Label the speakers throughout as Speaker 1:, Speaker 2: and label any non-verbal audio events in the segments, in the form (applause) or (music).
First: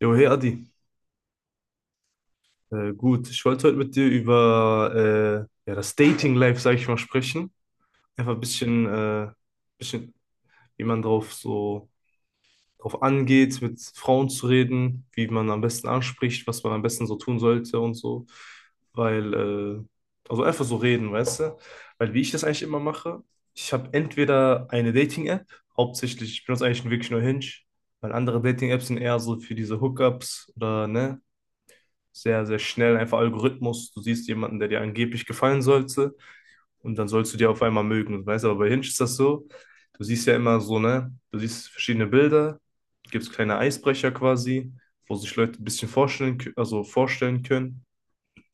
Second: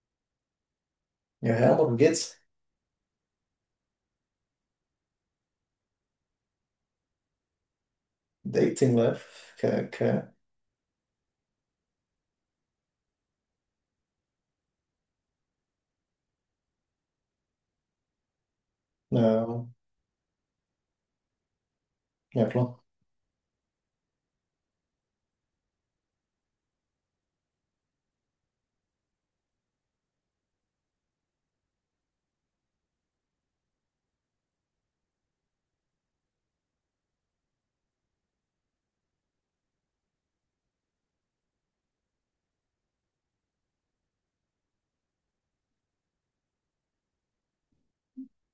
Speaker 1: Jo, hey Adi,
Speaker 2: Ja, ja, darum geht's.
Speaker 1: gut. Ich wollte heute mit dir über ja, das Dating-Life, sag ich mal, sprechen. Einfach ein bisschen,
Speaker 2: Dating Life. Okay,
Speaker 1: bisschen,
Speaker 2: okay.
Speaker 1: wie man drauf angeht, mit Frauen zu reden, wie man am besten anspricht, was man am besten so tun sollte und so. Weil,
Speaker 2: Ja,
Speaker 1: also einfach so reden, weißt du? Weil wie ich das
Speaker 2: ja
Speaker 1: eigentlich
Speaker 2: klar.
Speaker 1: immer mache, ich habe entweder eine Dating-App, hauptsächlich, ich benutze eigentlich wirklich nur Hinge, weil andere Dating-Apps sind eher so für diese Hookups oder, ne? Sehr, sehr schnell, einfach Algorithmus. Du siehst jemanden, der dir angeblich gefallen sollte und dann sollst du dir auf einmal mögen. Weißt du, aber bei Hinge ist das so, du siehst ja immer so, ne, du siehst verschiedene Bilder, gibt es kleine Eisbrecher quasi, wo sich Leute ein bisschen vorstellen, also vorstellen können.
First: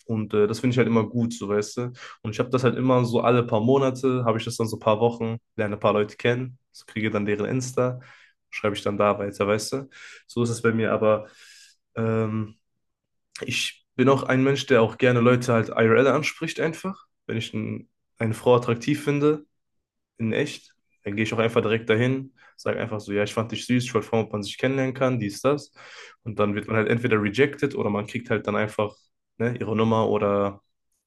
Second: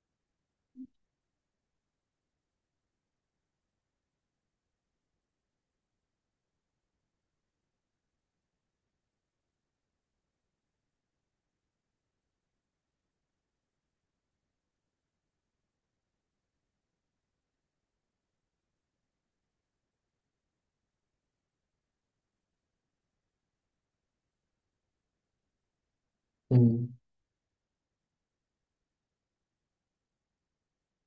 Speaker 1: Und das finde ich halt immer gut, so weißt du. Und ich habe das halt immer so alle paar Monate, habe ich das dann so ein paar Wochen, lerne ein paar Leute kennen, so kriege dann deren Insta, schreibe ich dann da weiter, weißt du. So ist es bei mir, aber ähm, ich bin auch ein Mensch, der auch gerne Leute halt IRL anspricht einfach. Wenn ich n- Eine Frau attraktiv finde, in echt, dann gehe ich auch einfach direkt dahin, sage einfach so, ja, ich fand dich süß, ich wollte fragen, ob man sich kennenlernen kann, dies, das. Und dann wird man
Speaker 2: Hm.
Speaker 1: halt entweder rejected oder man kriegt halt dann einfach, ne, ihre Nummer oder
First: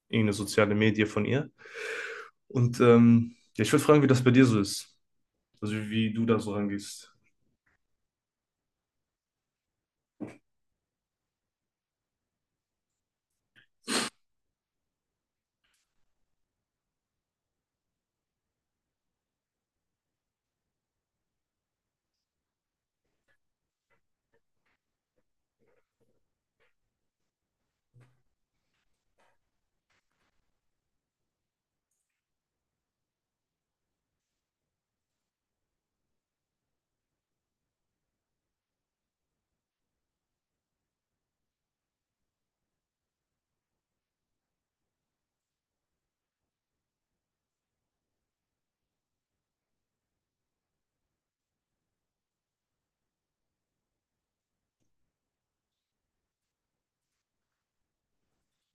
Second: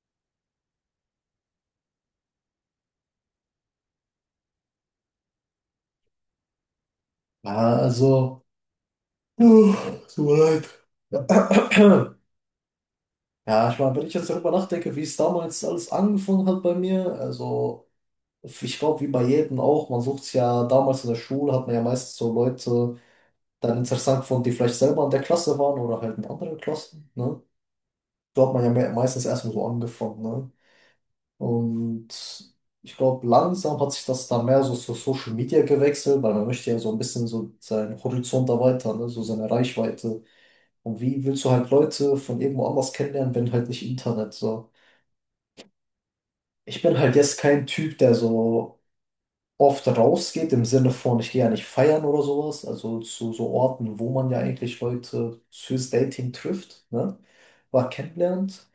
Speaker 1: irgendeine soziale Medie von ihr. Und ja, ich würde fragen, wie das bei dir so ist. Also wie du da so rangehst.
Speaker 2: Ja, also. Uh, tut mir leid. Ja, ich meine, wenn ich jetzt darüber nachdenke, wie es damals alles angefangen hat bei mir, also ich glaube, wie bei jedem auch, man sucht sich ja damals in der Schule, hat man ja meistens so Leute dann interessant gefunden, die vielleicht selber in der Klasse waren oder halt in anderen Klassen, ne? So hat man ja meistens erstmal so angefangen, ne? Und ich glaube, langsam hat sich das dann mehr so zu Social Media gewechselt, weil man möchte ja so ein bisschen so seinen Horizont erweitern, ne? So seine Reichweite. Und wie willst du halt Leute von irgendwo anders kennenlernen, wenn halt nicht Internet so? Ich bin halt jetzt kein Typ, der so oft rausgeht, im Sinne von, ich gehe ja nicht feiern oder sowas, also zu so Orten, wo man ja eigentlich Leute fürs Dating trifft, ne? War kennenlernt.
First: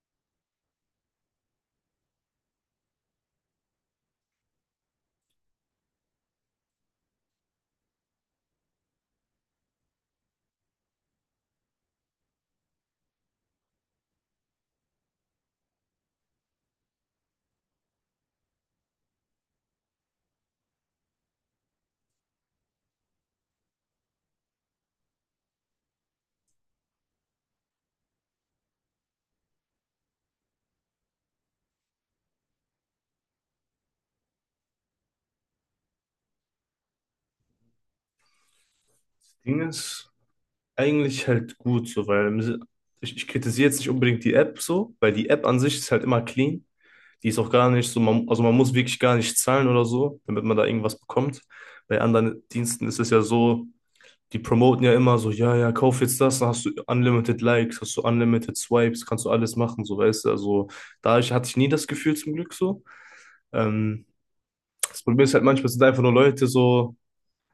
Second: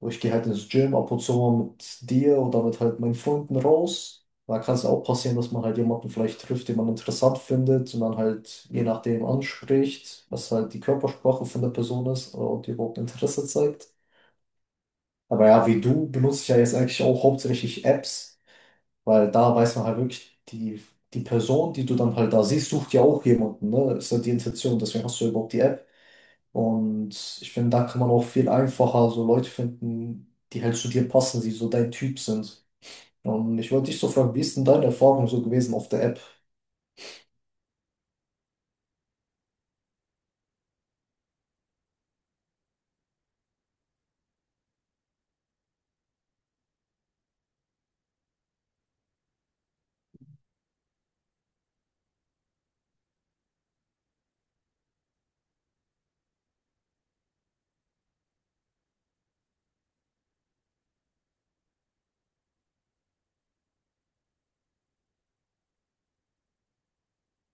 Speaker 2: Und ich gehe halt ins Gym ab und zu mal mit dir oder mit halt meinen Freunden raus. Da kann es auch passieren, dass man halt jemanden vielleicht trifft, den man interessant findet und dann halt je nachdem anspricht, was halt die Körpersprache von der Person ist und die überhaupt Interesse zeigt. Aber ja, wie du benutze ich ja jetzt eigentlich auch hauptsächlich Apps, weil da weiß man halt wirklich, die Person, die du dann halt da siehst, sucht ja auch jemanden, ne? Ist ja die Intention, deswegen hast du überhaupt die App. Und ich finde, da kann man auch viel einfacher so Leute finden, die halt zu dir passen, die so dein Typ sind. Und ich wollte dich so fragen, wie ist denn deine Erfahrung so gewesen auf der App?
Speaker 1: Das Ding ist, eigentlich halt gut so, weil ich kritisiere jetzt nicht unbedingt die App so, weil die App an sich ist halt immer clean. Die ist auch gar nicht so, man, also man muss wirklich gar nicht zahlen oder so, damit man da irgendwas bekommt. Bei anderen Diensten ist es ja so, die promoten ja immer so, ja, ja, kauf jetzt das, dann hast du unlimited Likes, hast du unlimited Swipes, kannst du alles machen, so weißt du. Also hatte ich nie das Gefühl zum Glück so. Ähm, das Problem ist halt manchmal sind einfach nur Leute so.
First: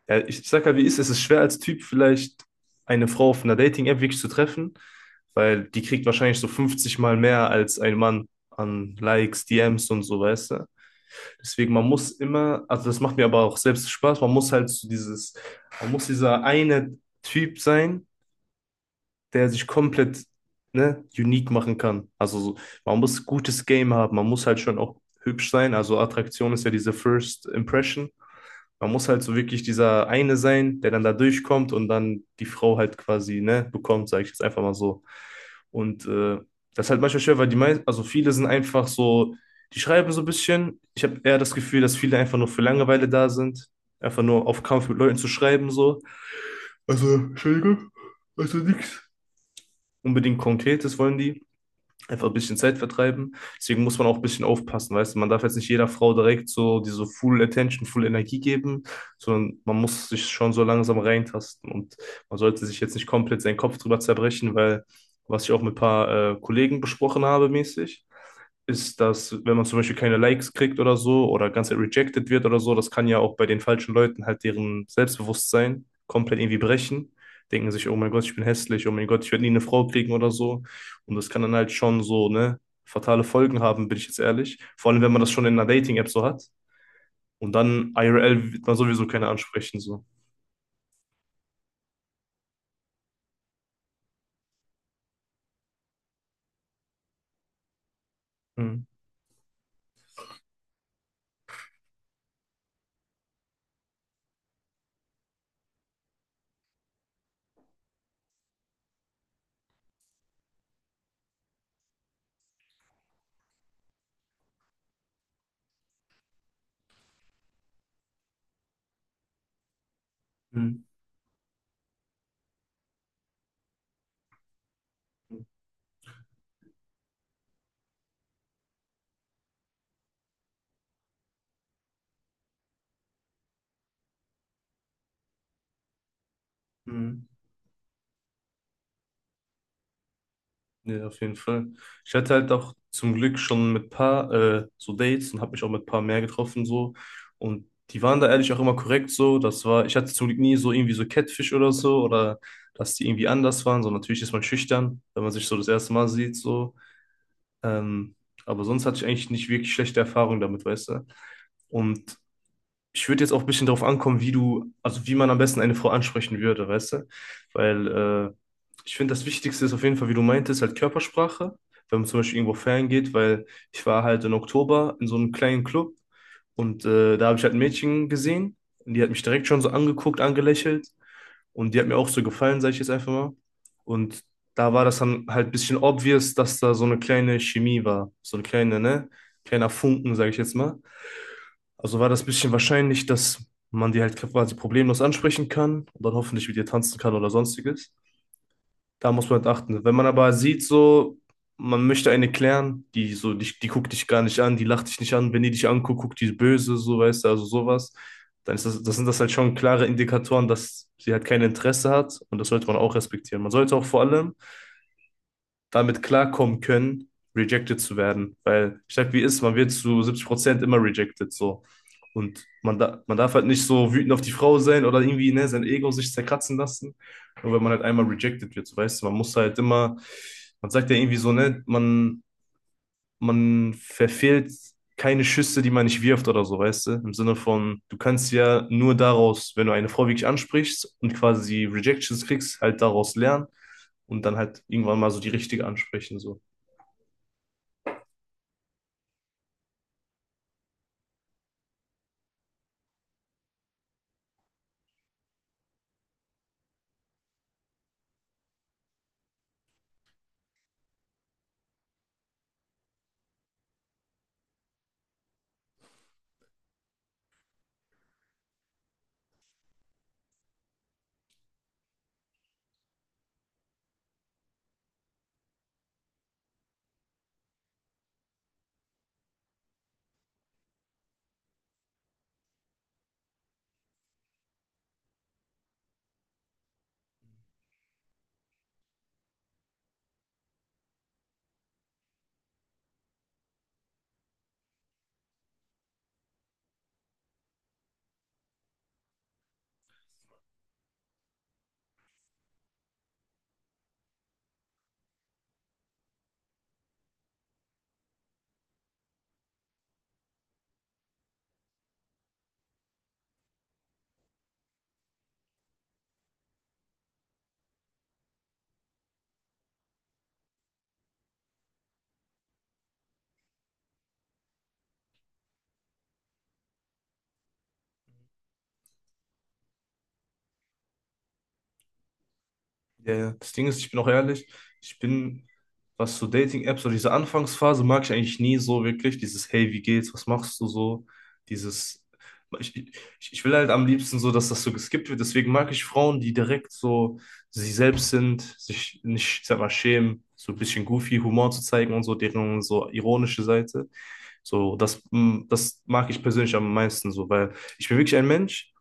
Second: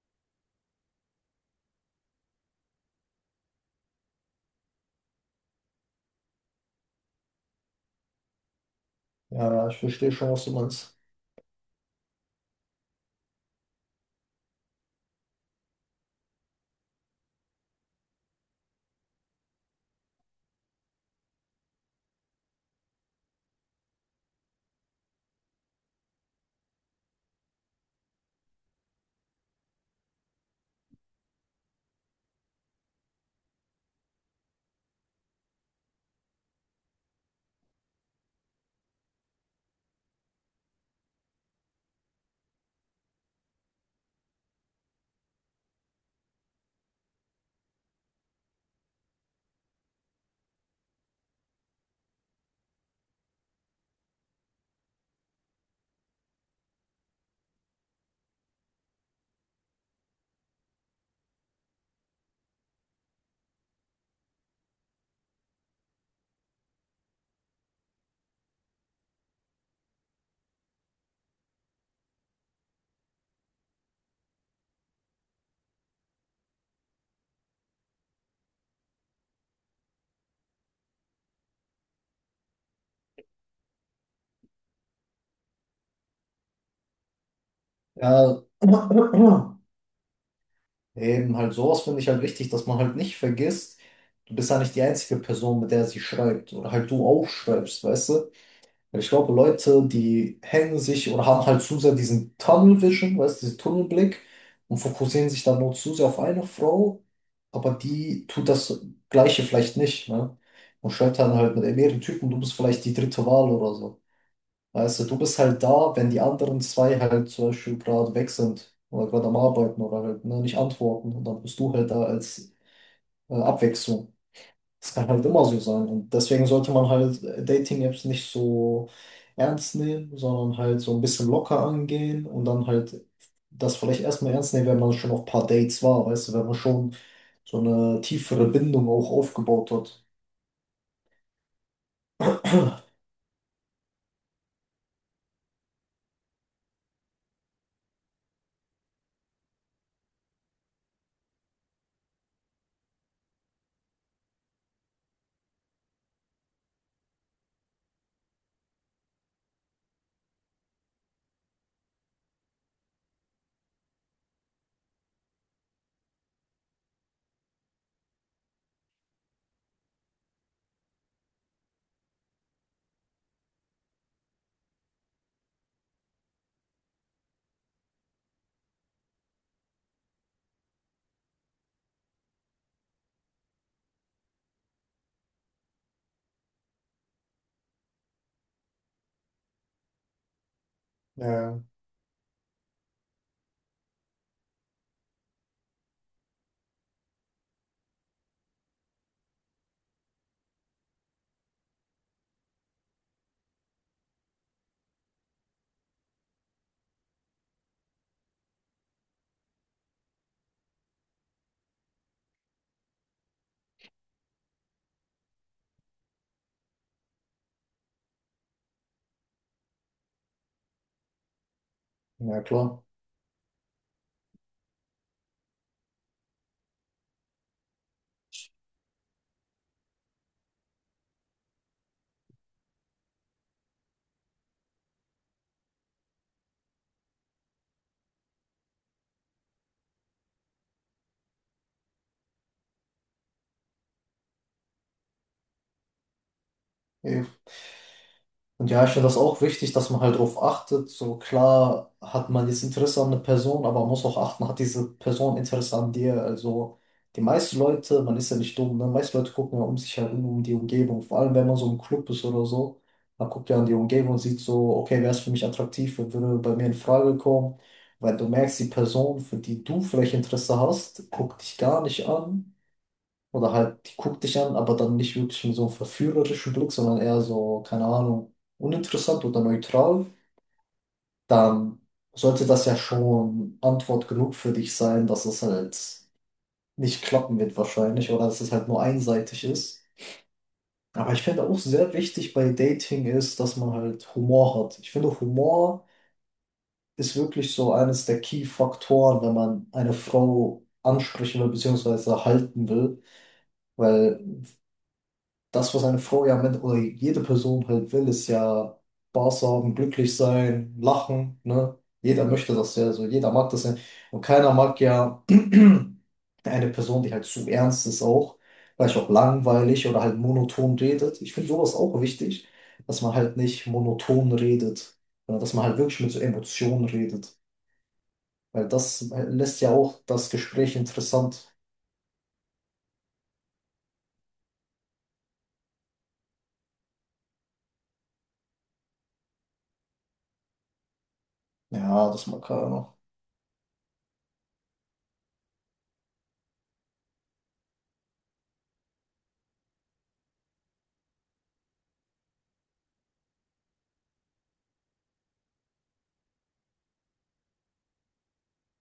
Speaker 1: Ja, ich sag halt, wie ist es? Es ist schwer als Typ vielleicht eine Frau auf einer Dating-App wirklich zu treffen, weil die kriegt wahrscheinlich so 50 Mal mehr als ein Mann an Likes,
Speaker 2: Ja, ich
Speaker 1: DMs und
Speaker 2: verstehe
Speaker 1: so,
Speaker 2: schon, was
Speaker 1: weißt
Speaker 2: du
Speaker 1: du?
Speaker 2: meinst.
Speaker 1: Deswegen, man muss immer, also das macht mir aber auch selbst Spaß, man muss halt so dieses, man muss dieser eine Typ sein, der sich komplett, ne, unique machen kann. Also so, man muss gutes Game haben, man muss halt schon auch hübsch sein. Also Attraktion ist ja diese First Impression. Man muss halt so wirklich dieser eine sein, der dann da durchkommt und dann die Frau halt quasi, ne, bekommt, sage ich jetzt einfach mal so. Und das ist halt manchmal schwer, weil die meisten, also viele sind einfach so, die schreiben so ein bisschen. Ich habe eher das Gefühl, dass viele einfach nur für Langeweile da sind. Einfach nur auf Kampf mit Leuten zu schreiben, so. Also, Entschuldigung, also nix unbedingt Konkretes wollen die. Einfach ein bisschen Zeit vertreiben. Deswegen muss man auch ein bisschen aufpassen, weißt du. Man darf jetzt nicht jeder Frau direkt so diese Full Attention, Full Energie geben, sondern man muss sich schon so langsam reintasten. Und man sollte sich jetzt nicht komplett seinen Kopf drüber zerbrechen, weil, was ich auch mit ein paar Kollegen besprochen habe, mäßig, ist, dass wenn man zum Beispiel keine Likes kriegt oder so oder ganz rejected wird oder so, das kann ja auch bei den falschen Leuten halt deren Selbstbewusstsein komplett irgendwie brechen. Denken sich, oh mein Gott, ich bin hässlich, oh mein Gott, ich werde nie eine Frau kriegen oder so. Und das kann dann halt schon so, ne, fatale Folgen haben, bin ich jetzt ehrlich. Vor allem, wenn man das schon in einer Dating-App so hat. Und dann
Speaker 2: Ja,
Speaker 1: IRL wird man sowieso keine
Speaker 2: (clears throat)
Speaker 1: ansprechen, so.
Speaker 2: eben halt sowas finde ich halt wichtig, dass man halt nicht vergisst, du bist ja nicht die einzige Person, mit der sie schreibt oder halt du auch schreibst, weißt du?
Speaker 1: Hm.
Speaker 2: Ich glaube, Leute, die hängen sich oder haben halt zu sehr diesen Tunnel Vision, weißt du, diesen Tunnelblick und fokussieren sich dann nur zu sehr auf eine Frau, aber die tut das Gleiche vielleicht nicht, ne? Und schreibt dann halt mit mehreren Typen, du bist vielleicht die dritte Wahl oder so. Weißt du, du bist halt da, wenn die anderen zwei halt zum Beispiel gerade weg sind oder gerade am Arbeiten oder halt, ne, nicht
Speaker 1: Hm.
Speaker 2: antworten und dann bist du halt da als Abwechslung. Das kann halt immer so sein. Und deswegen sollte man halt Dating-Apps nicht so ernst nehmen, sondern halt so ein bisschen locker angehen und dann halt das vielleicht erstmal ernst nehmen, wenn man schon auf ein paar Dates war, weißt du, wenn man schon
Speaker 1: Hm.
Speaker 2: so eine tiefere Bindung auch aufgebaut hat.
Speaker 1: Ja, auf jeden Fall. Ich hatte halt auch zum Glück schon mit paar so Dates und habe mich auch mit paar mehr getroffen so. Und die waren da ehrlich auch immer korrekt so. Das war, ich hatte zum Glück nie so irgendwie so Catfish oder so oder dass die irgendwie anders waren. So natürlich ist man schüchtern, wenn man sich so das erste Mal sieht so. Ähm, aber sonst hatte ich eigentlich nicht wirklich schlechte Erfahrungen damit, weißt du. Und ich würde jetzt auch ein bisschen darauf ankommen, wie du, also wie man am besten eine Frau ansprechen würde, weißt du? Weil ich finde, das Wichtigste ist auf jeden Fall, wie du meintest, halt Körpersprache, wenn man zum Beispiel irgendwo feiern geht, weil ich war halt im Oktober in so einem kleinen Club und da habe ich halt ein Mädchen gesehen und die hat mich direkt schon so angeguckt, angelächelt und die hat mir auch so gefallen, sage ich jetzt einfach mal. Und da war das dann halt ein bisschen obvious, dass da so eine kleine Chemie war, so eine kleine, ne? Kleiner Funken, sage ich jetzt mal.
Speaker 2: Ja,
Speaker 1: Also war das ein bisschen wahrscheinlich, dass man die halt quasi problemlos ansprechen kann und dann hoffentlich mit ihr tanzen kann oder sonstiges. Da muss man halt achten. Wenn man aber sieht, so, man möchte eine klären, die so, die guckt dich gar nicht an, die lacht dich nicht an, wenn die dich anguckt, guckt die böse, so weißt du, also sowas, dann ist das sind das halt schon klare Indikatoren, dass sie halt kein Interesse hat und das sollte man auch respektieren. Man sollte auch vor allem damit klarkommen können, rejected zu werden. Weil ich sag, wie ist, man wird zu 70% immer rejected so.
Speaker 2: ja,
Speaker 1: Und
Speaker 2: klar.
Speaker 1: man darf halt nicht so wütend auf die Frau sein oder irgendwie ne, sein Ego sich zerkratzen lassen. Nur wenn man halt einmal rejected wird, so, weißt du, man muss halt immer, man sagt ja irgendwie so, ne, man verfehlt keine Schüsse, die man nicht wirft oder so, weißt du? Im Sinne von, du kannst ja nur daraus, wenn du eine Frau wirklich ansprichst und quasi Rejections kriegst, halt daraus lernen und dann halt irgendwann mal so die richtige ansprechen, so.
Speaker 2: Ja. Und ja, ich finde das auch wichtig, dass man halt darauf achtet. So klar hat man jetzt Interesse an einer Person, aber man muss auch achten, hat diese Person Interesse an dir. Also die meisten Leute, man ist ja nicht dumm, ne? Meiste Leute gucken ja um sich herum, um die Umgebung. Vor allem, wenn man so im Club ist oder so, man guckt ja an die Umgebung und sieht so, okay, wer ist für mich attraktiv, wer würde bei mir in Frage kommen. Weil du merkst, die Person, für die du vielleicht Interesse hast, guckt dich gar nicht an. Oder halt, die guckt dich an, aber dann nicht wirklich mit so einem verführerischen Blick, sondern eher so, keine Ahnung, uninteressant oder neutral, dann sollte das ja schon Antwort genug für dich sein, dass es halt nicht klappen wird wahrscheinlich oder dass es halt nur einseitig ist. Aber ich finde auch sehr wichtig bei Dating ist, dass man halt Humor hat. Ich finde, Humor ist wirklich so eines der Key-Faktoren, wenn man eine Frau ansprechen will, beziehungsweise halten will, weil das, was eine Frau ja mit, oder jede Person halt will, ist ja Spaß haben, glücklich sein, lachen, ne? Jeder möchte das ja, so jeder mag das ja. Und keiner mag ja (clears throat) eine Person, die halt zu ernst ist auch, vielleicht auch langweilig oder halt monoton redet. Ich finde sowas auch wichtig, dass man halt nicht monoton redet, sondern dass man halt wirklich mit so Emotionen redet. Weil das lässt ja auch das Gespräch interessant.
Speaker 1: Ja, ja. Das Ding ist, ich bin auch ehrlich, ich bin, was so Dating-Apps oder diese Anfangsphase mag ich eigentlich nie so wirklich. Dieses hey, wie geht's, was machst du so? Dieses,
Speaker 2: Ja, das mag
Speaker 1: ich, ich,
Speaker 2: keiner.
Speaker 1: ich will halt am liebsten so, dass das so geskippt wird. Deswegen mag ich Frauen, die direkt so sie selbst sind, sich nicht, ich sag mal, schämen, so ein bisschen goofy Humor zu zeigen und so, deren so ironische Seite. So, das mag ich persönlich am meisten so, weil ich bin wirklich ein Mensch.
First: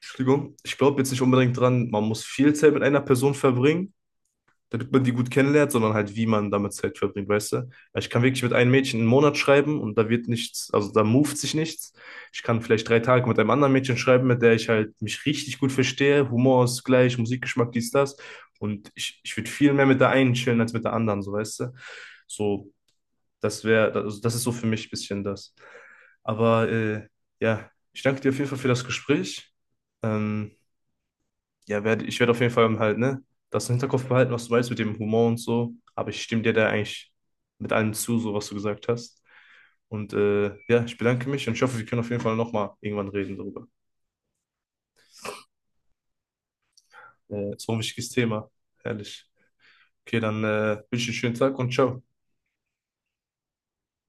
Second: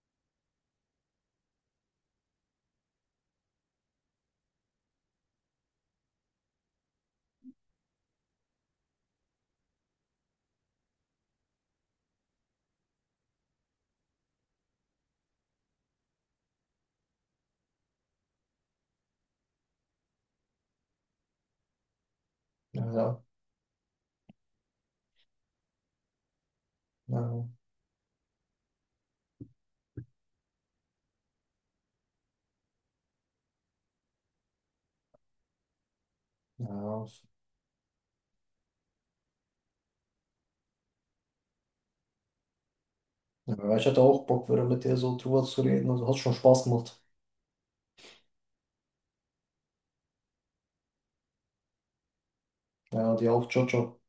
Speaker 1: Entschuldigung, ich glaube jetzt nicht unbedingt dran, man muss viel Zeit mit einer Person verbringen damit man die gut kennenlernt, sondern halt, wie man damit Zeit verbringt, weißt du? Weil ich kann wirklich mit einem Mädchen einen Monat schreiben und da wird nichts, also da moved sich nichts. Ich kann vielleicht 3 Tage mit einem anderen Mädchen schreiben, mit der ich halt mich richtig gut verstehe, Humor ist gleich, Musikgeschmack, dies, das. Und ich würde viel mehr mit der einen chillen als mit der anderen, so weißt du? So,
Speaker 2: Ja, ja,
Speaker 1: das wäre, also das ist so für mich ein bisschen das. Aber
Speaker 2: ja,
Speaker 1: ja, ich danke dir auf jeden Fall für das Gespräch. Ähm, ja, ich werde auf jeden Fall halt, ne, das im Hinterkopf behalten, was du meinst mit dem Humor und so. Aber ich stimme dir
Speaker 2: ja.
Speaker 1: da
Speaker 2: Ja.
Speaker 1: eigentlich mit allem zu, so was du gesagt hast. Und ja, ich bedanke mich und ich hoffe, wir können auf jeden Fall nochmal irgendwann reden darüber.
Speaker 2: Ja, ich hatte auch Bock, wieder mit dir so drüber zu reden. Also hat schon Spaß gemacht.
Speaker 1: So ein wichtiges Thema. Herrlich. Okay, dann wünsche ich einen schönen Tag und ciao.
Speaker 2: Ja, dir auch. Ciao, ciao.